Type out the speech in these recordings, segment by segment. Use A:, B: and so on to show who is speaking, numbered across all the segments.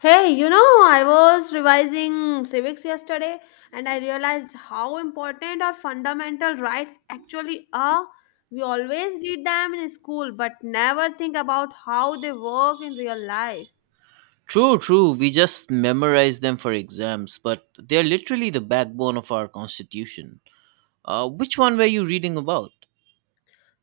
A: I was revising civics yesterday and I realized how important our fundamental rights actually are. We always read them in school but never think about how they work in real life.
B: True, true. We just memorize them for exams, but they're literally the backbone of our constitution. Which one were you reading about?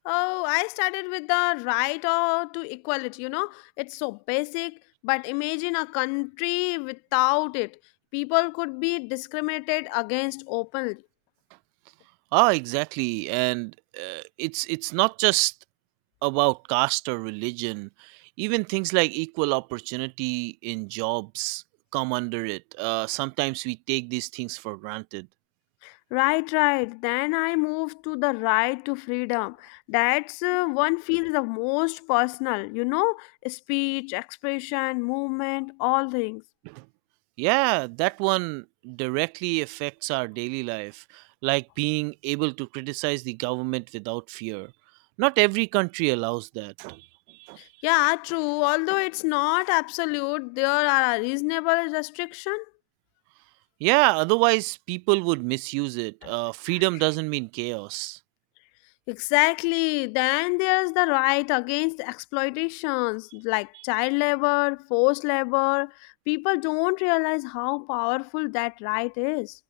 A: Oh, I started with the right or to equality, it's so basic, but imagine a country without it. People could be discriminated against openly.
B: Ah, exactly. And it's not just about caste or religion. Even things like equal opportunity in jobs come under it. Sometimes we take these things for granted.
A: Right, right. Then I moved to the right to freedom. That's one feels the most personal, speech, expression, movement, all things.
B: Yeah, that one directly affects our daily life, like being able to criticize the government without fear. Not every country allows that.
A: Yeah, true. Although it's not absolute, there are reasonable restrictions.
B: Yeah, otherwise people would misuse it. Freedom doesn't mean chaos.
A: Exactly. Then there's the right against exploitations like child labor, forced labor. People don't realize how powerful that right is.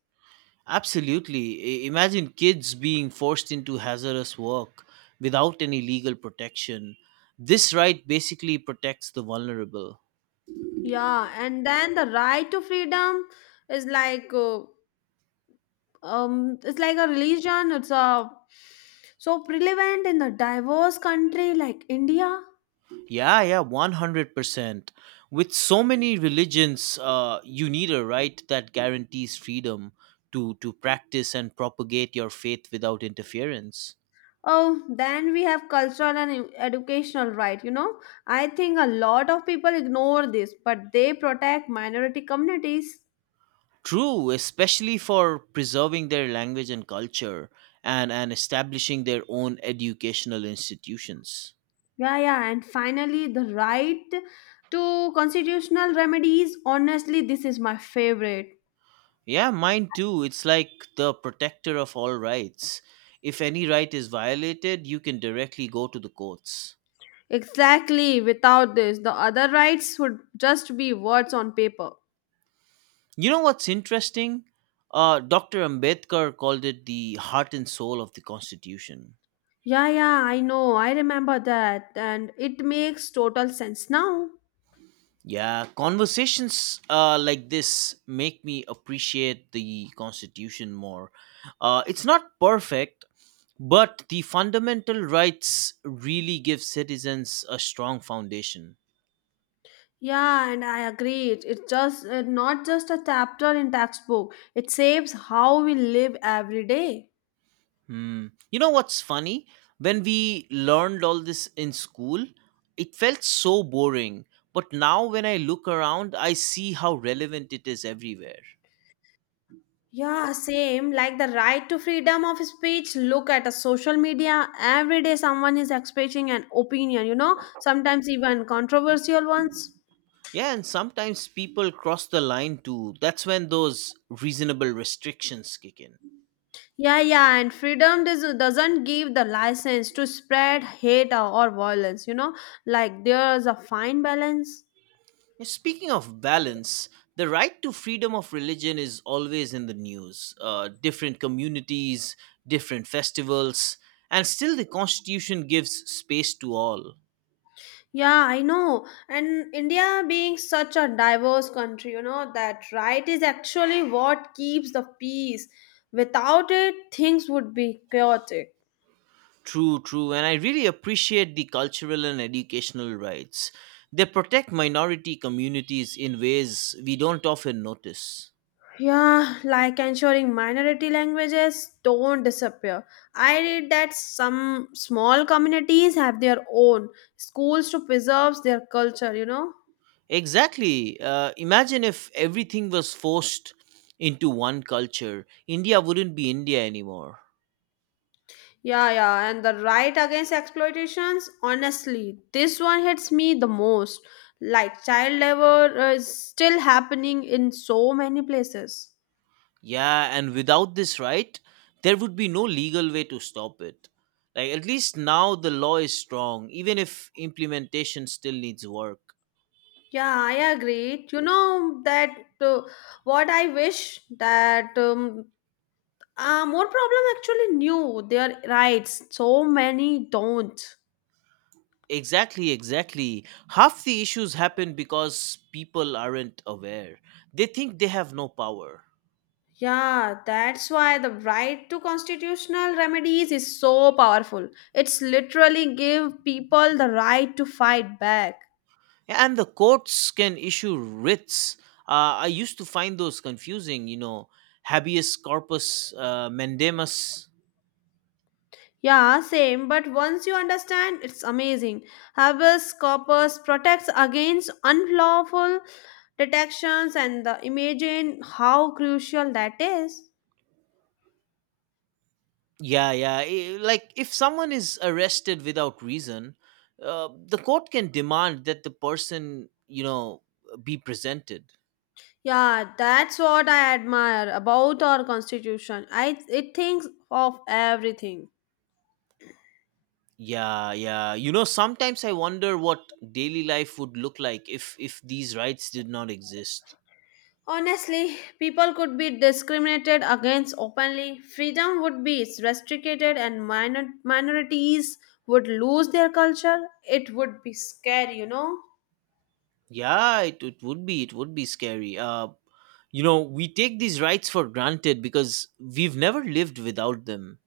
B: Absolutely. Imagine kids being forced into hazardous work without any legal protection. This right basically protects the vulnerable.
A: Yeah, and then the right to freedom is like it's like a religion. It's a so prevalent in the diverse country like India.
B: Yeah, yeah, 100%. With so many religions, you need a right that guarantees freedom to practice and propagate your faith without interference.
A: Oh, then we have cultural and educational right, you know. I think a lot of people ignore this, but they protect minority communities.
B: True, especially for preserving their language and culture and establishing their own educational institutions.
A: Yeah, yeah, and finally the right to constitutional remedies. Honestly, this is my favorite.
B: Yeah, mine too. It's like the protector of all rights. If any right is violated, you can directly go to the courts.
A: Exactly, without this, the other rights would just be words on paper.
B: You know what's interesting? Dr. Ambedkar called it the heart and soul of the Constitution.
A: Yeah, yeah, I know, I remember that, and it makes total sense now.
B: Yeah, conversations like this make me appreciate the Constitution more. It's not perfect, but the fundamental rights really give citizens a strong foundation.
A: Yeah, and I agree. It's just not just a chapter in textbook. It saves how we live every day.
B: Hmm. You know what's funny? When we learned all this in school, it felt so boring. But now, when I look around, I see how relevant it is everywhere.
A: Yeah, same. Like the right to freedom of speech. Look at a social media. Every day someone is expressing an opinion, sometimes even controversial ones.
B: Yeah, and sometimes people cross the line too. That's when those reasonable restrictions kick in.
A: Yeah, yeah, and freedom doesn't give the license to spread hate or violence, like there's a fine balance.
B: Speaking of balance, the right to freedom of religion is always in the news. Different communities, different festivals, and still the Constitution gives space to all.
A: Yeah, I know. And India being such a diverse country, that right is actually what keeps the peace. Without it, things would be chaotic.
B: True, true. And I really appreciate the cultural and educational rights. They protect minority communities in ways we don't often notice.
A: Yeah, like ensuring minority languages don't disappear. I read that some small communities have their own schools to preserve their culture, you know?
B: Exactly. Imagine if everything was forced into one culture, India wouldn't be India anymore.
A: Yeah, yeah, and the right against exploitations, honestly, this one hits me the most. Like child labor is still happening in so many places.
B: Yeah, and without this right, there would be no legal way to stop it. Like, at least now the law is strong, even if implementation still needs work.
A: Yeah, I agree. You know that uh, what I wish that More problem actually knew their rights. So many don't.
B: Exactly, exactly. Half the issues happen because people aren't aware. They think they have no power.
A: Yeah, that's why the right to constitutional remedies is so powerful. It's literally give people the right to fight back.
B: And the courts can issue writs. I used to find those confusing, habeas corpus mandamus.
A: Yeah, same. But once you understand, it's amazing. Habeas corpus protects against unlawful detections and the imagine how crucial that is.
B: Yeah, yeah. Like if someone is arrested without reason, the court can demand that the person, be presented.
A: Yeah, that's what I admire about our constitution. I It thinks of everything.
B: Yeah, yeah. You know, sometimes I wonder what daily life would look like if these rights did not exist.
A: Honestly, people could be discriminated against openly, freedom would be restricted and minorities would lose their culture. It would be scary, you know.
B: Yeah, it would be scary. You know, we take these rights for granted because we've never lived without them.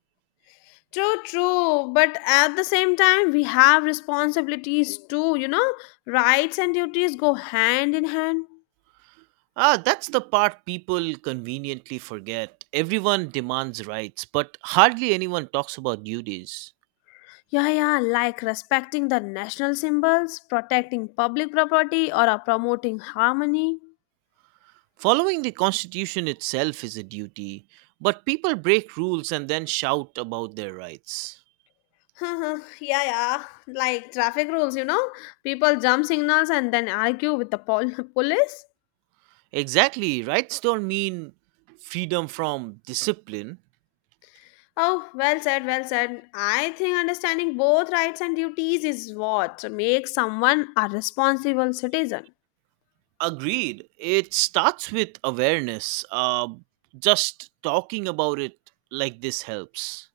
A: True, true, but at the same time we have responsibilities too, you know. Rights and duties go hand in hand.
B: Ah, that's the part people conveniently forget. Everyone demands rights, but hardly anyone talks about duties.
A: Yeah, yeah, like respecting the national symbols, protecting public property, or promoting harmony.
B: Following the Constitution itself is a duty, but people break rules and then shout about their rights.
A: Yeah, yeah, like traffic rules, you know? People jump signals and then argue with the police.
B: Exactly, rights don't mean freedom from discipline.
A: Oh, well said, well said. I think understanding both rights and duties is what makes someone a responsible citizen.
B: Agreed, it starts with awareness. Just talking about it like this helps.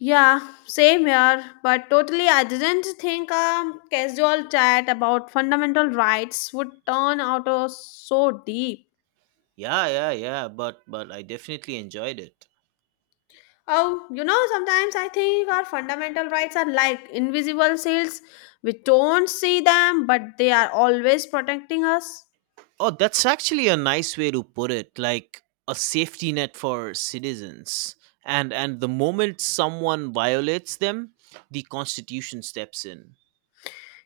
A: Yeah, same here. But totally, I didn't think a casual chat about fundamental rights would turn out so deep.
B: Yeah, yeah, yeah, but I definitely enjoyed it.
A: Oh, you know, sometimes I think our fundamental rights are like invisible shields. We don't see them, but they are always protecting us.
B: Oh, that's actually a nice way to put it, like a safety net for citizens. And the moment someone violates them, the constitution steps in.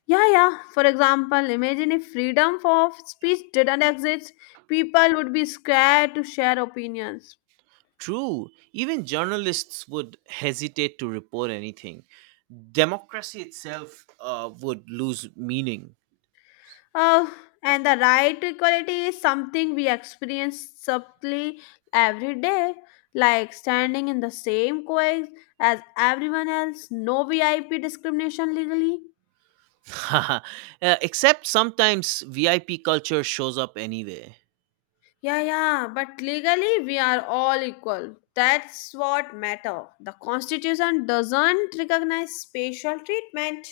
A: Yeah, yeah. For example, imagine if freedom of speech didn't exist, people would be scared to share opinions.
B: True, even journalists would hesitate to report anything. Democracy itself would lose meaning.
A: Uh, and the right to equality is something we experience subtly every day, like standing in the same queue as everyone else, no VIP discrimination legally.
B: Uh, except sometimes VIP culture shows up anyway.
A: Yeah, yeah, but legally we are all equal. That's what matter. The constitution doesn't recognize special treatment.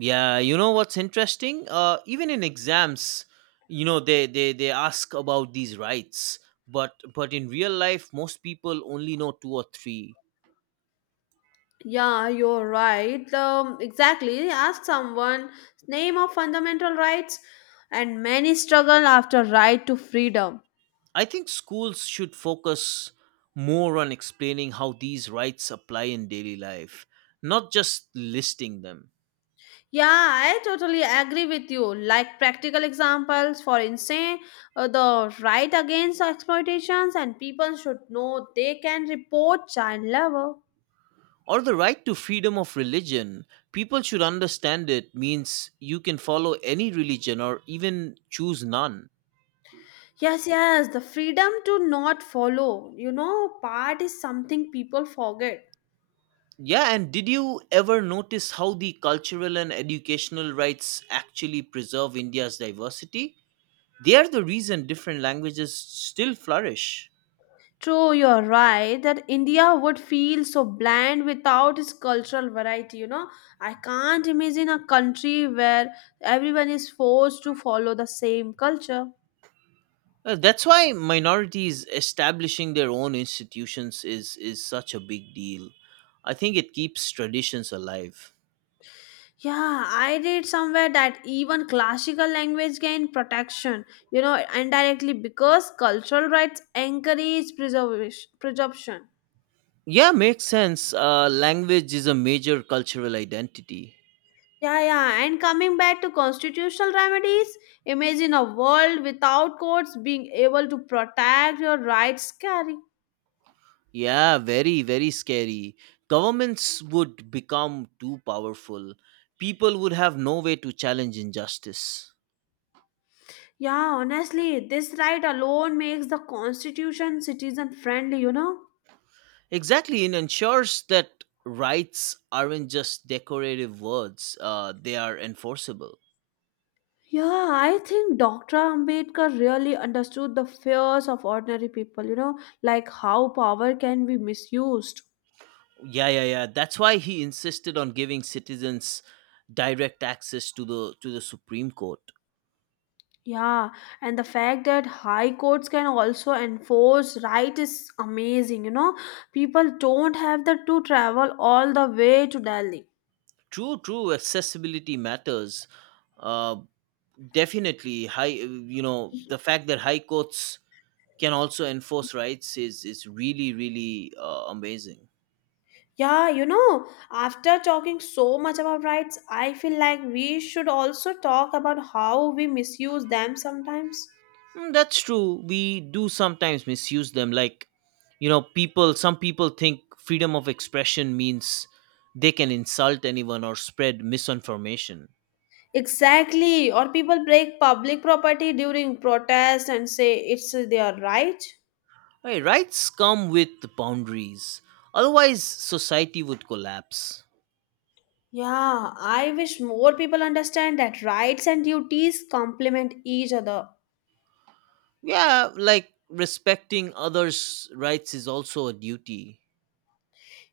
B: Yeah, you know what's interesting? Even in exams, you know they ask about these rights, but in real life, most people only know two or three.
A: Yeah, you're right. Exactly. Ask someone name of fundamental rights, and many struggle after right to freedom.
B: I think schools should focus more on explaining how these rights apply in daily life, not just listing them.
A: Yeah, I totally agree with you. Like practical examples, for instance, the right against exploitations, and people should know they can report child labor.
B: Or the right to freedom of religion. People should understand it means you can follow any religion or even choose none.
A: Yes, yes, the freedom to not follow. You know, part is something people forget.
B: Yeah, and did you ever notice how the cultural and educational rights actually preserve India's diversity? They are the reason different languages still flourish.
A: True, you're right that India would feel so bland without its cultural variety. You know, I can't imagine a country where everyone is forced to follow the same culture.
B: That's why minorities establishing their own institutions is such a big deal. I think it keeps traditions alive.
A: Yeah, I read somewhere that even classical language gain protection, indirectly because cultural rights encourage preservation.
B: Yeah, makes sense. Language is a major cultural identity.
A: Yeah, yeah, and coming back to constitutional remedies, imagine a world without courts being able to protect your rights carry.
B: Yeah, very, very scary. Governments would become too powerful. People would have no way to challenge injustice.
A: Yeah, honestly, this right alone makes the constitution citizen friendly, you know?
B: Exactly, it ensures that rights aren't just decorative words, they are enforceable.
A: Yeah, I think Dr. Ambedkar really understood the fears of ordinary people, like how power can be misused.
B: Yeah, yeah, yeah. That's why he insisted on giving citizens direct access to the Supreme Court.
A: Yeah, and the fact that high courts can also enforce right is amazing, you know? People don't have the to travel all the way to Delhi.
B: True, true. Accessibility matters. Uh, Definitely, high. You know, the fact that high courts can also enforce rights is really really amazing.
A: Yeah, you know, after talking so much about rights, I feel like we should also talk about how we misuse them sometimes.
B: Mm, that's true. We do sometimes misuse them. Like, you know, people. Some people think freedom of expression means they can insult anyone or spread misinformation.
A: Exactly, or people break public property during protest and say it's their right.
B: Hey, rights come with boundaries. Otherwise, society would collapse.
A: Yeah, I wish more people understand that rights and duties complement each other.
B: Yeah, like respecting others' rights is also a duty.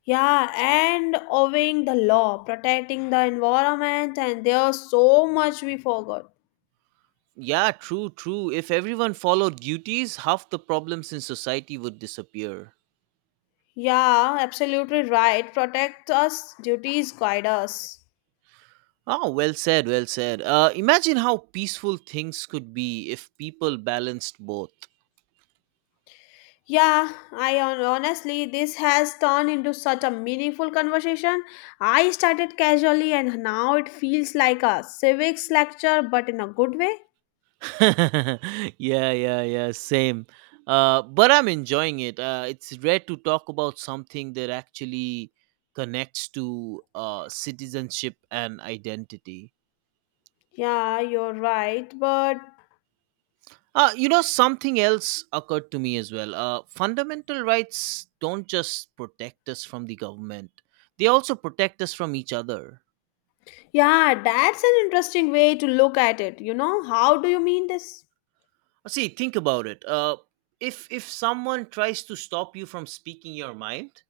A: Yeah, and obeying the law, protecting the environment, and there's so much we forgot.
B: Yeah, true, true. If everyone followed duties, half the problems in society would disappear.
A: Yeah, absolutely right. Protect us, duties guide us.
B: Oh, well said, well said. Imagine how peaceful things could be if people balanced both.
A: Yeah, I honestly, this has turned into such a meaningful conversation. I started casually and now it feels like a civics lecture, but in a good way.
B: yeah, yeah, yeah, same. But I'm enjoying it. It's rare to talk about something that actually connects to citizenship and identity.
A: Yeah, you're right. But
B: You know, something else occurred to me as well. Fundamental rights don't just protect us from the government; they also protect us from each other.
A: yeah, that's an interesting way to look at it. You know, how do you mean this?
B: See, think about it. If someone tries to stop you from speaking your mind,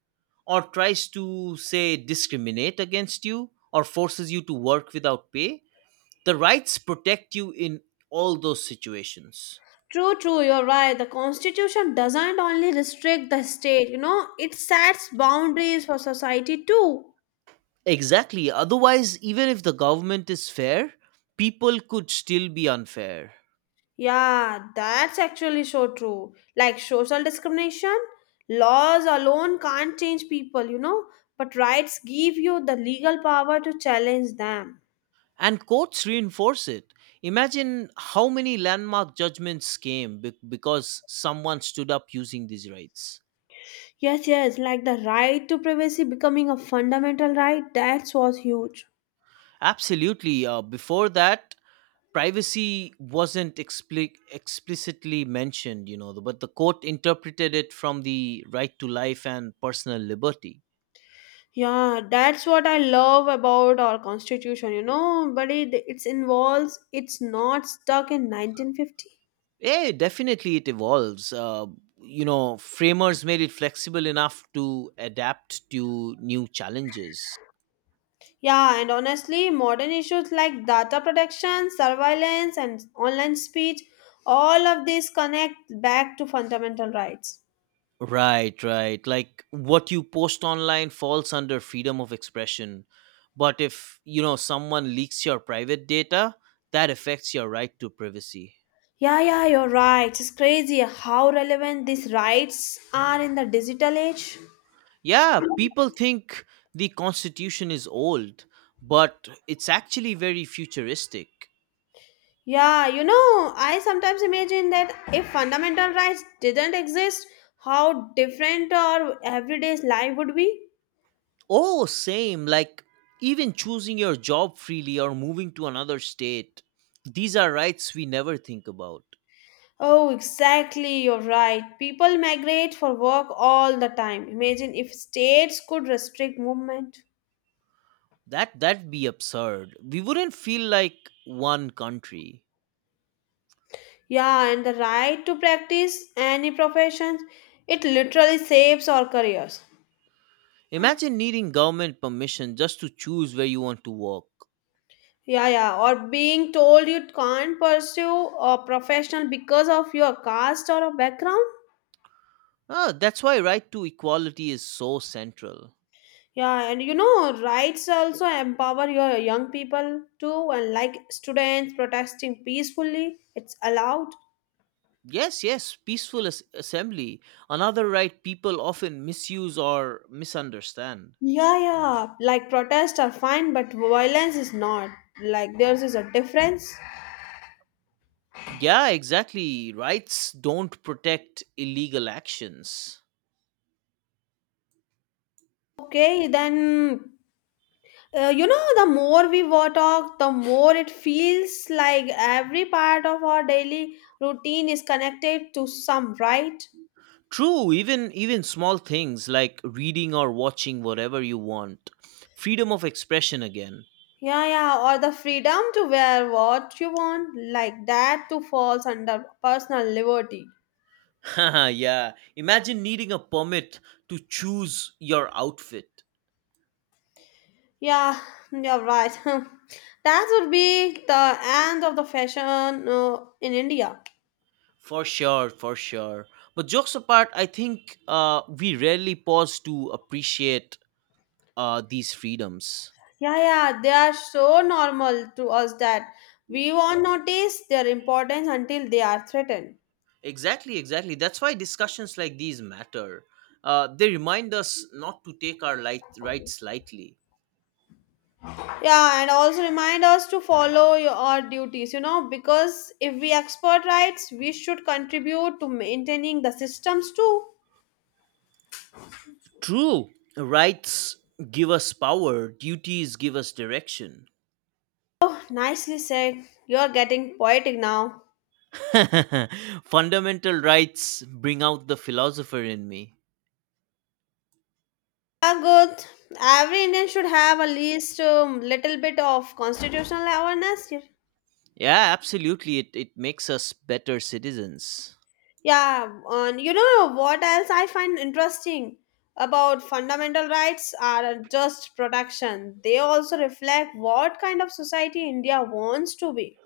B: or tries to say discriminate against you, or forces you to work without pay, the rights protect you in all those situations.
A: True, true, you're right. The constitution doesn't only restrict the state, it sets boundaries for society too.
B: Exactly. Otherwise, even if the government is fair, people could still be unfair.
A: Yeah, that's actually so true. Like social discrimination, laws alone can't change people, but rights give you the legal power to challenge them.
B: And courts reinforce it. Imagine how many landmark judgments came because someone stood up using these rights.
A: Yes, yes, like the right to privacy becoming a fundamental right, that's was huge.
B: Absolutely. Uh, before that, privacy wasn't explicitly mentioned, you know, but the court interpreted it from the right to life and personal liberty.
A: Yeah, that's what I love about our constitution, but it's involves it's not stuck in 1950.
B: Yeah, definitely it evolves. Uh, you know, framers made it flexible enough to adapt to new challenges.
A: Yeah, and honestly, modern issues like data protection, surveillance, and online speech, all of these connect back to fundamental rights.
B: Right, right. Like what you post online falls under freedom of expression. But if, you know, someone leaks your private data, that affects your right to privacy.
A: Yeah, yeah, you're right. It's crazy how relevant these rights are in the digital age.
B: Yeah, people think the constitution is old, but it's actually very futuristic.
A: Yeah, you know, I sometimes imagine that if fundamental rights didn't exist, how different our everyday life would be.
B: Oh, same. Like even choosing your job freely or moving to another state. These are rights we never think about.
A: Oh, exactly, you're right. People migrate for work all the time. Imagine if states could restrict movement.
B: That that'd be absurd. We wouldn't feel like one country.
A: Yeah, and the right to practice any professions, it literally saves our careers.
B: Imagine needing government permission just to choose where you want to work.
A: Yeah, yeah, or being told you can't pursue a professional because of your caste or a background.
B: Ah, that's why right to equality is so central.
A: Yeah, and you know, rights also empower your young people too, and like students protesting peacefully, it's allowed.
B: Yes, yes, peaceful assembly, another right people often misuse or misunderstand.
A: Yeah, yeah. Like protests are fine, but violence is not. Like there's is a difference.
B: Yeah, exactly. Rights don't protect illegal actions.
A: Okay, then you know the more we talk, the more it feels like every part of our daily routine is connected to some right.
B: True, even even small things like reading or watching whatever you want. Freedom of expression again.
A: Yeah, yeah. Or the freedom to wear what you want, like that, too falls under personal liberty.
B: yeah, imagine needing a permit to choose your outfit.
A: Yeah, you're right. That would be the end of the fashion in India.
B: For sure, for sure. But jokes apart, I think we rarely pause to appreciate these freedoms.
A: Yeah, yeah, they are so normal to us that we won't notice their importance until they are threatened.
B: Exactly, exactly. That's why discussions like these matter. They remind us not to take our rights lightly.
A: Yeah, and also remind us to follow our duties, because if we export rights, we should contribute to maintaining the systems too.
B: True. Rights give us power, duties give us direction.
A: Nicely said. You're getting poetic now.
B: Fundamental rights bring out the philosopher in me.
A: Yeah, good. Every Indian should have at least a little bit of constitutional awareness. Yes.
B: Yeah, absolutely. It makes us better citizens.
A: Yeah, and you know what else I find interesting about fundamental rights are just protection. They also reflect what kind of society India wants to be.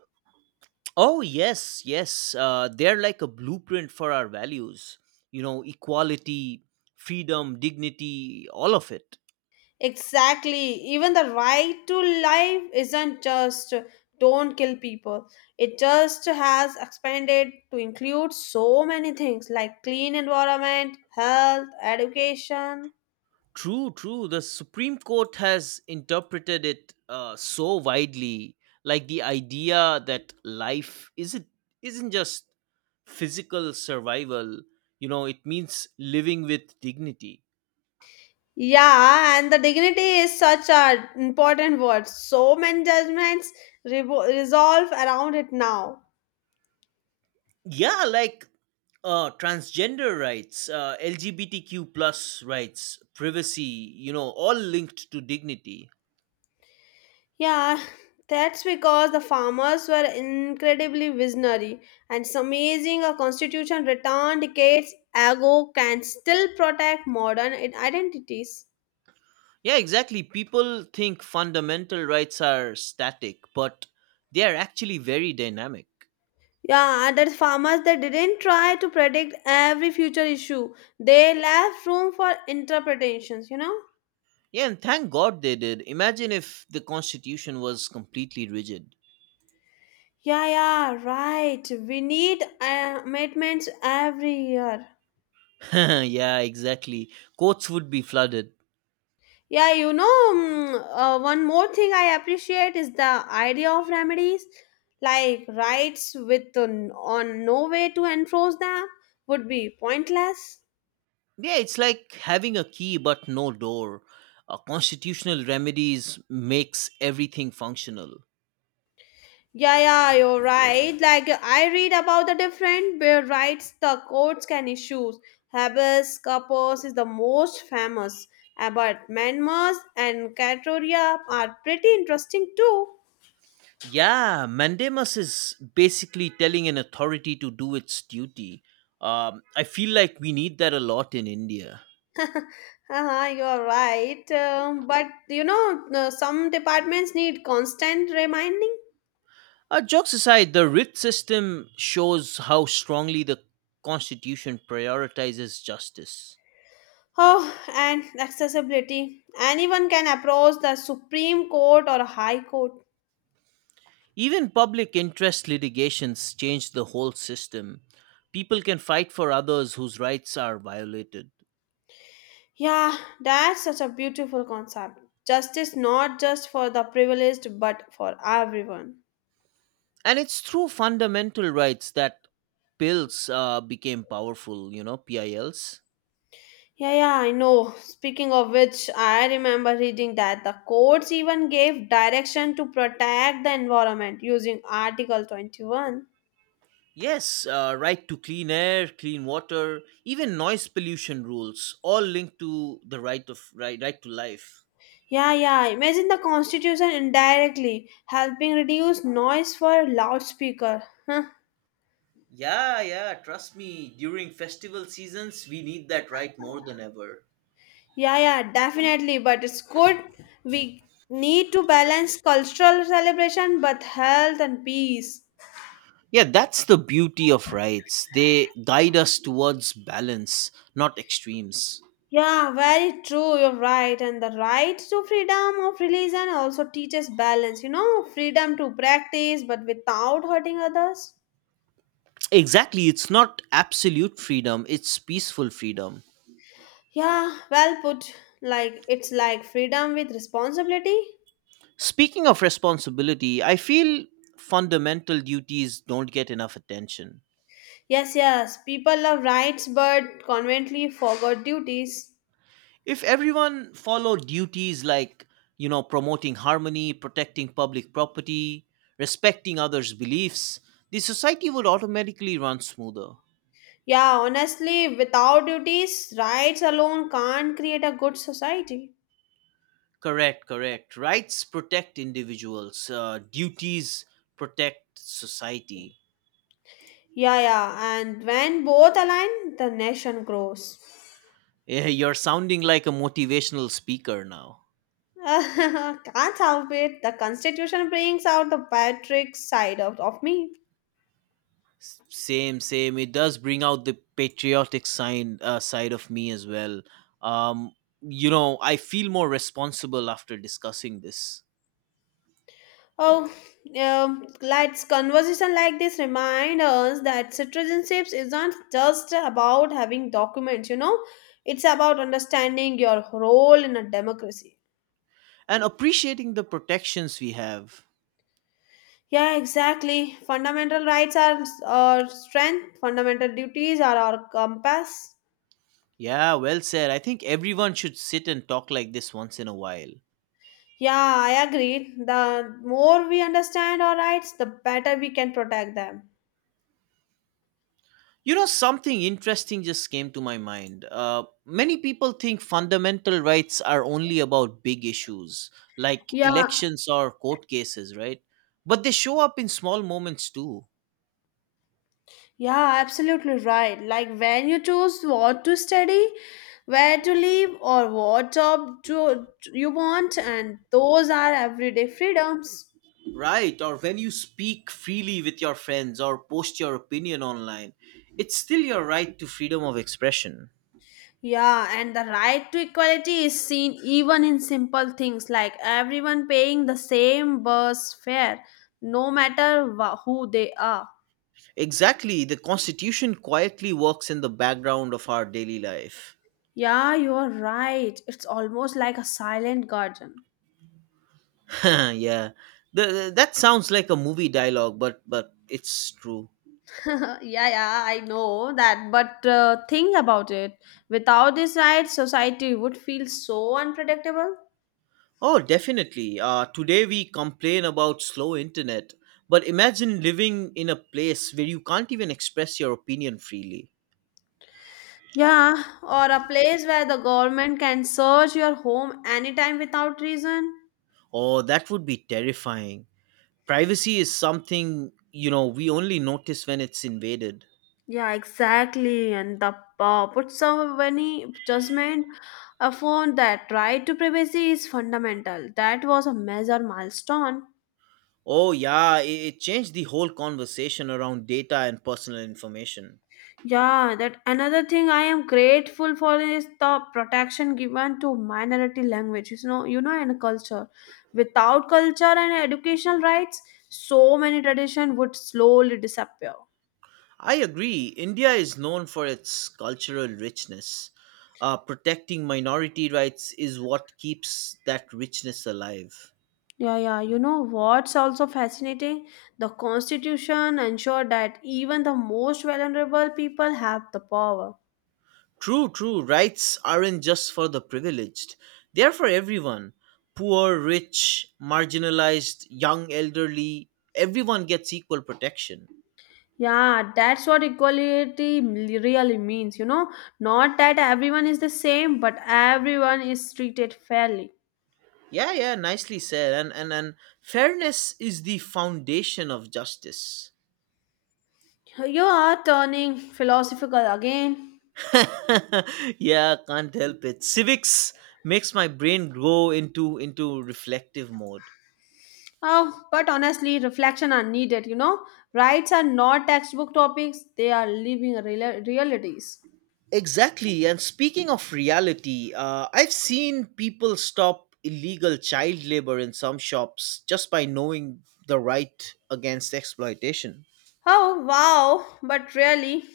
B: Oh, yes, yes. They're like a blueprint for our values. You know, equality, freedom, dignity, all of it.
A: Exactly. Even the right to life isn't just don't kill people. It just has expanded to include so many things like clean environment, health, education,
B: True, true. The Supreme Court has interpreted it so widely, like the idea that life isn't just physical survival. You know, it means living with dignity.
A: Yeah, and the dignity is such an important word. So many judgments resolve around it now.
B: Yeah, like transgender rights, LGBTQ plus rights, privacy, you know, all linked to dignity.
A: Yeah, that's because the farmers were incredibly visionary, and it's amazing a constitution written decades ago can still protect modern identities.
B: Yeah, exactly. People think fundamental rights are static, but they are actually very dynamic.
A: Yeah, and the farmers they didn't try to predict every future issue. They left room for interpretations, you know?
B: Yeah, and thank God they did. Imagine if the constitution was completely rigid.
A: Yeah, yeah, right. We need amendments every year.
B: yeah, exactly. Courts would be flooded.
A: Yeah, you know, one more thing I appreciate is the idea of remedies, like rights with on no way to enforce them would be pointless.
B: Yeah, it's like having a key but no door. Constitutional remedies makes everything functional.
A: Yeah, yeah, you're right. Like I read about the different bill rights the courts can issue. Habeas corpus is the most famous, but manmas and categoria are pretty interesting too.
B: Yeah, Mandamus is basically telling an authority to do its duty. I feel like we need that a lot in India.
A: Uh-huh, you're right. But you know, some departments need constant reminding.
B: Jokes aside, the writ system shows how strongly the Constitution prioritizes justice.
A: Oh, and accessibility. Anyone can approach the Supreme Court or High Court.
B: Even public interest litigations change the whole system. People can fight for others whose rights are violated.
A: Yeah, that's such a beautiful concept. Justice not just for the privileged, but for everyone.
B: And it's through fundamental rights that PILs became powerful, you know, PILs.
A: Yeah, yeah, I know. Speaking of which, I remember reading that the courts even gave direction to protect the environment using Article 21.
B: Yes, right to clean air, clean water, even noise pollution rules, all linked to the right to life.
A: Yeah, yeah. Imagine the constitution indirectly helping reduce noise for loudspeaker. Huh.
B: Yeah, yeah, trust me, during festival seasons, we need that right more than ever.
A: Yeah, yeah, definitely. But it's good. We need to balance cultural celebration, but health and peace.
B: Yeah, that's the beauty of rights. They guide us towards balance, not extremes.
A: Yeah, very true. You're right. And the right to freedom of religion also teaches balance. You know, freedom to practice, but without hurting others.
B: Exactly, it's not absolute freedom, it's peaceful freedom.
A: Yeah, well put. Like it's like freedom with responsibility.
B: Speaking of responsibility, I feel fundamental duties don't get enough attention.
A: Yes, people love rights but conveniently forgot duties.
B: If everyone followed duties like, you know, promoting harmony, protecting public property, respecting others' beliefs, the society would automatically run smoother.
A: Yeah, honestly, without duties, rights alone can't create a good society.
B: Correct, correct. Rights protect individuals, duties protect society.
A: Yeah, and when both align, the nation grows.
B: Yeah, you're sounding like a motivational speaker now.
A: Can't help it, the constitution brings out the patriotic side of me.
B: S- same, same. It does bring out the patriotic side, side of me as well. Um, you know, I feel more responsible after discussing this.
A: Oh, let's conversation like this remind us that citizenships isn't just about having documents, it's about understanding your role in a democracy.
B: And appreciating the protections we have.
A: Yeah, exactly. Fundamental rights are our strength, fundamental duties are our compass.
B: Yeah, well said. I think everyone should sit and talk like this once in a while.
A: Yeah, I agree. The more we understand our rights, the better we can protect them.
B: You know, something interesting just came to my mind. Many people think fundamental rights are only about big issues like
A: Yeah,
B: elections or court cases, right? But they show up in small moments too.
A: Yeah, absolutely right. Like when you choose what to study, where to live, or what job to, you want, and those are everyday freedoms.
B: Right, or when you speak freely with your friends or post your opinion online, it's still your right to freedom of expression.
A: Yeah, and the right to equality is seen even in simple things like everyone paying the same bus fare, no matter who they are.
B: Exactly, the constitution quietly works in the background of our daily life.
A: Yeah, you're right. It's almost like a silent garden.
B: yeah. The- that sounds like a movie dialogue, but it's true.
A: Yeah, I know that. But think about it. Without these rights, society would feel so unpredictable.
B: Oh, definitely. Today we complain about slow internet, but imagine living in a place where you can't even express your opinion freely.
A: Yeah, or a place where the government can search your home anytime without reason.
B: Oh, that would be terrifying. Privacy is something, you know, we only notice when it's invaded.
A: Yeah, exactly. And the put some many judgment upon that right to privacy is fundamental. That was a major milestone.
B: Oh, yeah, it changed the whole conversation around data and personal information.
A: Yeah, that another thing I am grateful for is the protection given to minority languages, you know, and culture. Without culture and educational rights, so many tradition would slowly disappear.
B: I agree. India is known for its cultural richness. Protecting minority rights is what keeps that richness alive.
A: Yeah, yeah. You know what's also fascinating? The constitution ensured that even the most vulnerable people have the power.
B: True, true. Rights aren't just for the privileged, they are for everyone. Poor, rich, marginalized, young, elderly, everyone gets equal protection.
A: Yeah, that's what equality really means, you know. Not that everyone is the same, but everyone is treated fairly.
B: Yeah, yeah, nicely said. And fairness is the foundation of justice.
A: You are turning philosophical again.
B: yeah, can't help it. Civics makes my brain go into reflective mode.
A: Oh, but honestly, reflection are needed, you know. Rights are not textbook topics, they are living realities.
B: Exactly. And speaking of reality, I've seen people stop illegal child labor in some shops just by knowing the right against exploitation.
A: Oh, wow, but really?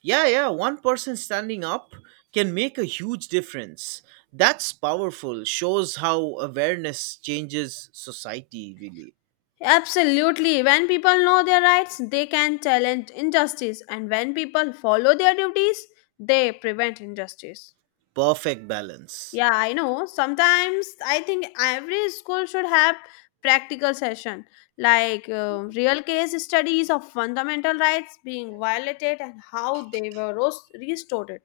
B: Yeah, yeah, one person standing up can make a huge difference. That's powerful. Shows how awareness changes society, really.
A: Absolutely. When people know their rights, they can challenge injustice, and when people follow their duties, they prevent injustice.
B: Perfect balance.
A: Yeah, I know. Sometimes I think every school should have practical session like real case studies of fundamental rights being violated and how they were restored.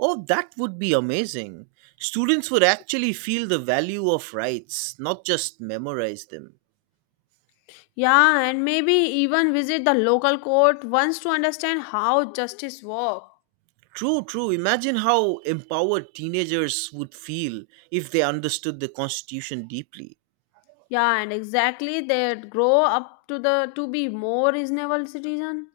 B: Oh, that would be amazing. Students would actually feel the value of rights, not just memorize them.
A: Yeah, and maybe even visit the local court once to understand how justice work.
B: True, true. Imagine how empowered teenagers would feel if they understood the Constitution deeply.
A: Yeah, and exactly they grow up to the to be more reasonable citizen.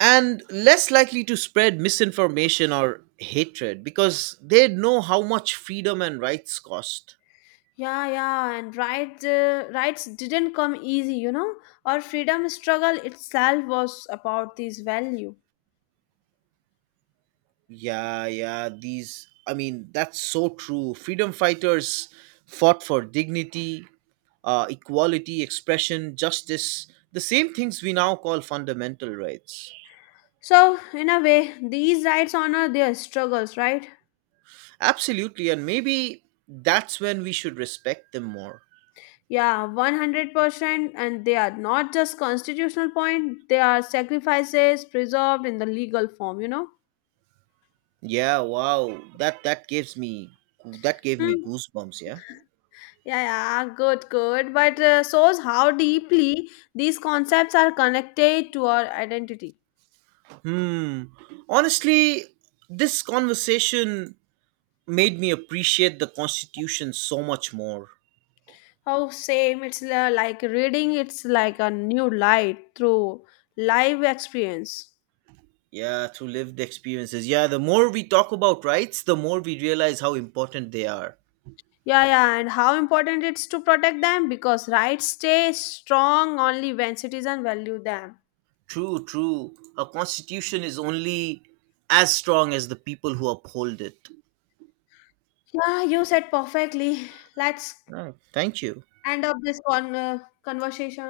B: And less likely to spread misinformation or hatred because they know how much freedom and rights cost.
A: Yeah, and rights, rights didn't come easy, you know. Our freedom struggle itself was about this value.
B: Yeah, yeah, I mean, that's so true. Freedom fighters fought for dignity, equality, expression, justice, the same things we now call fundamental rights.
A: So, in a way, these rights honor their struggles, right?
B: Absolutely, and maybe that's when we should respect them more.
A: Yeah, 100%, and they are not just constitutional point, they are sacrifices preserved in the legal form, you know.
B: Yeah, wow. That gives me that gave me
A: Hmm.
B: goosebumps, yeah.
A: Yeah, yeah, good, good. But shows how deeply these concepts are connected to our identity.
B: Hmm. Honestly, this conversation made me appreciate the constitution so much more.
A: Oh, same. It's like reading, it's like a new light through live experience.
B: Yeah, through lived experiences. Yeah, the more we talk about rights, the more we realize how important they are.
A: Yeah, and how important it's to protect them because rights stay strong only when citizens value them.
B: True, true. A constitution is only as strong as the people who uphold it.
A: Yeah, you said perfectly. Let's
B: Oh, thank you.
A: end up this conversation.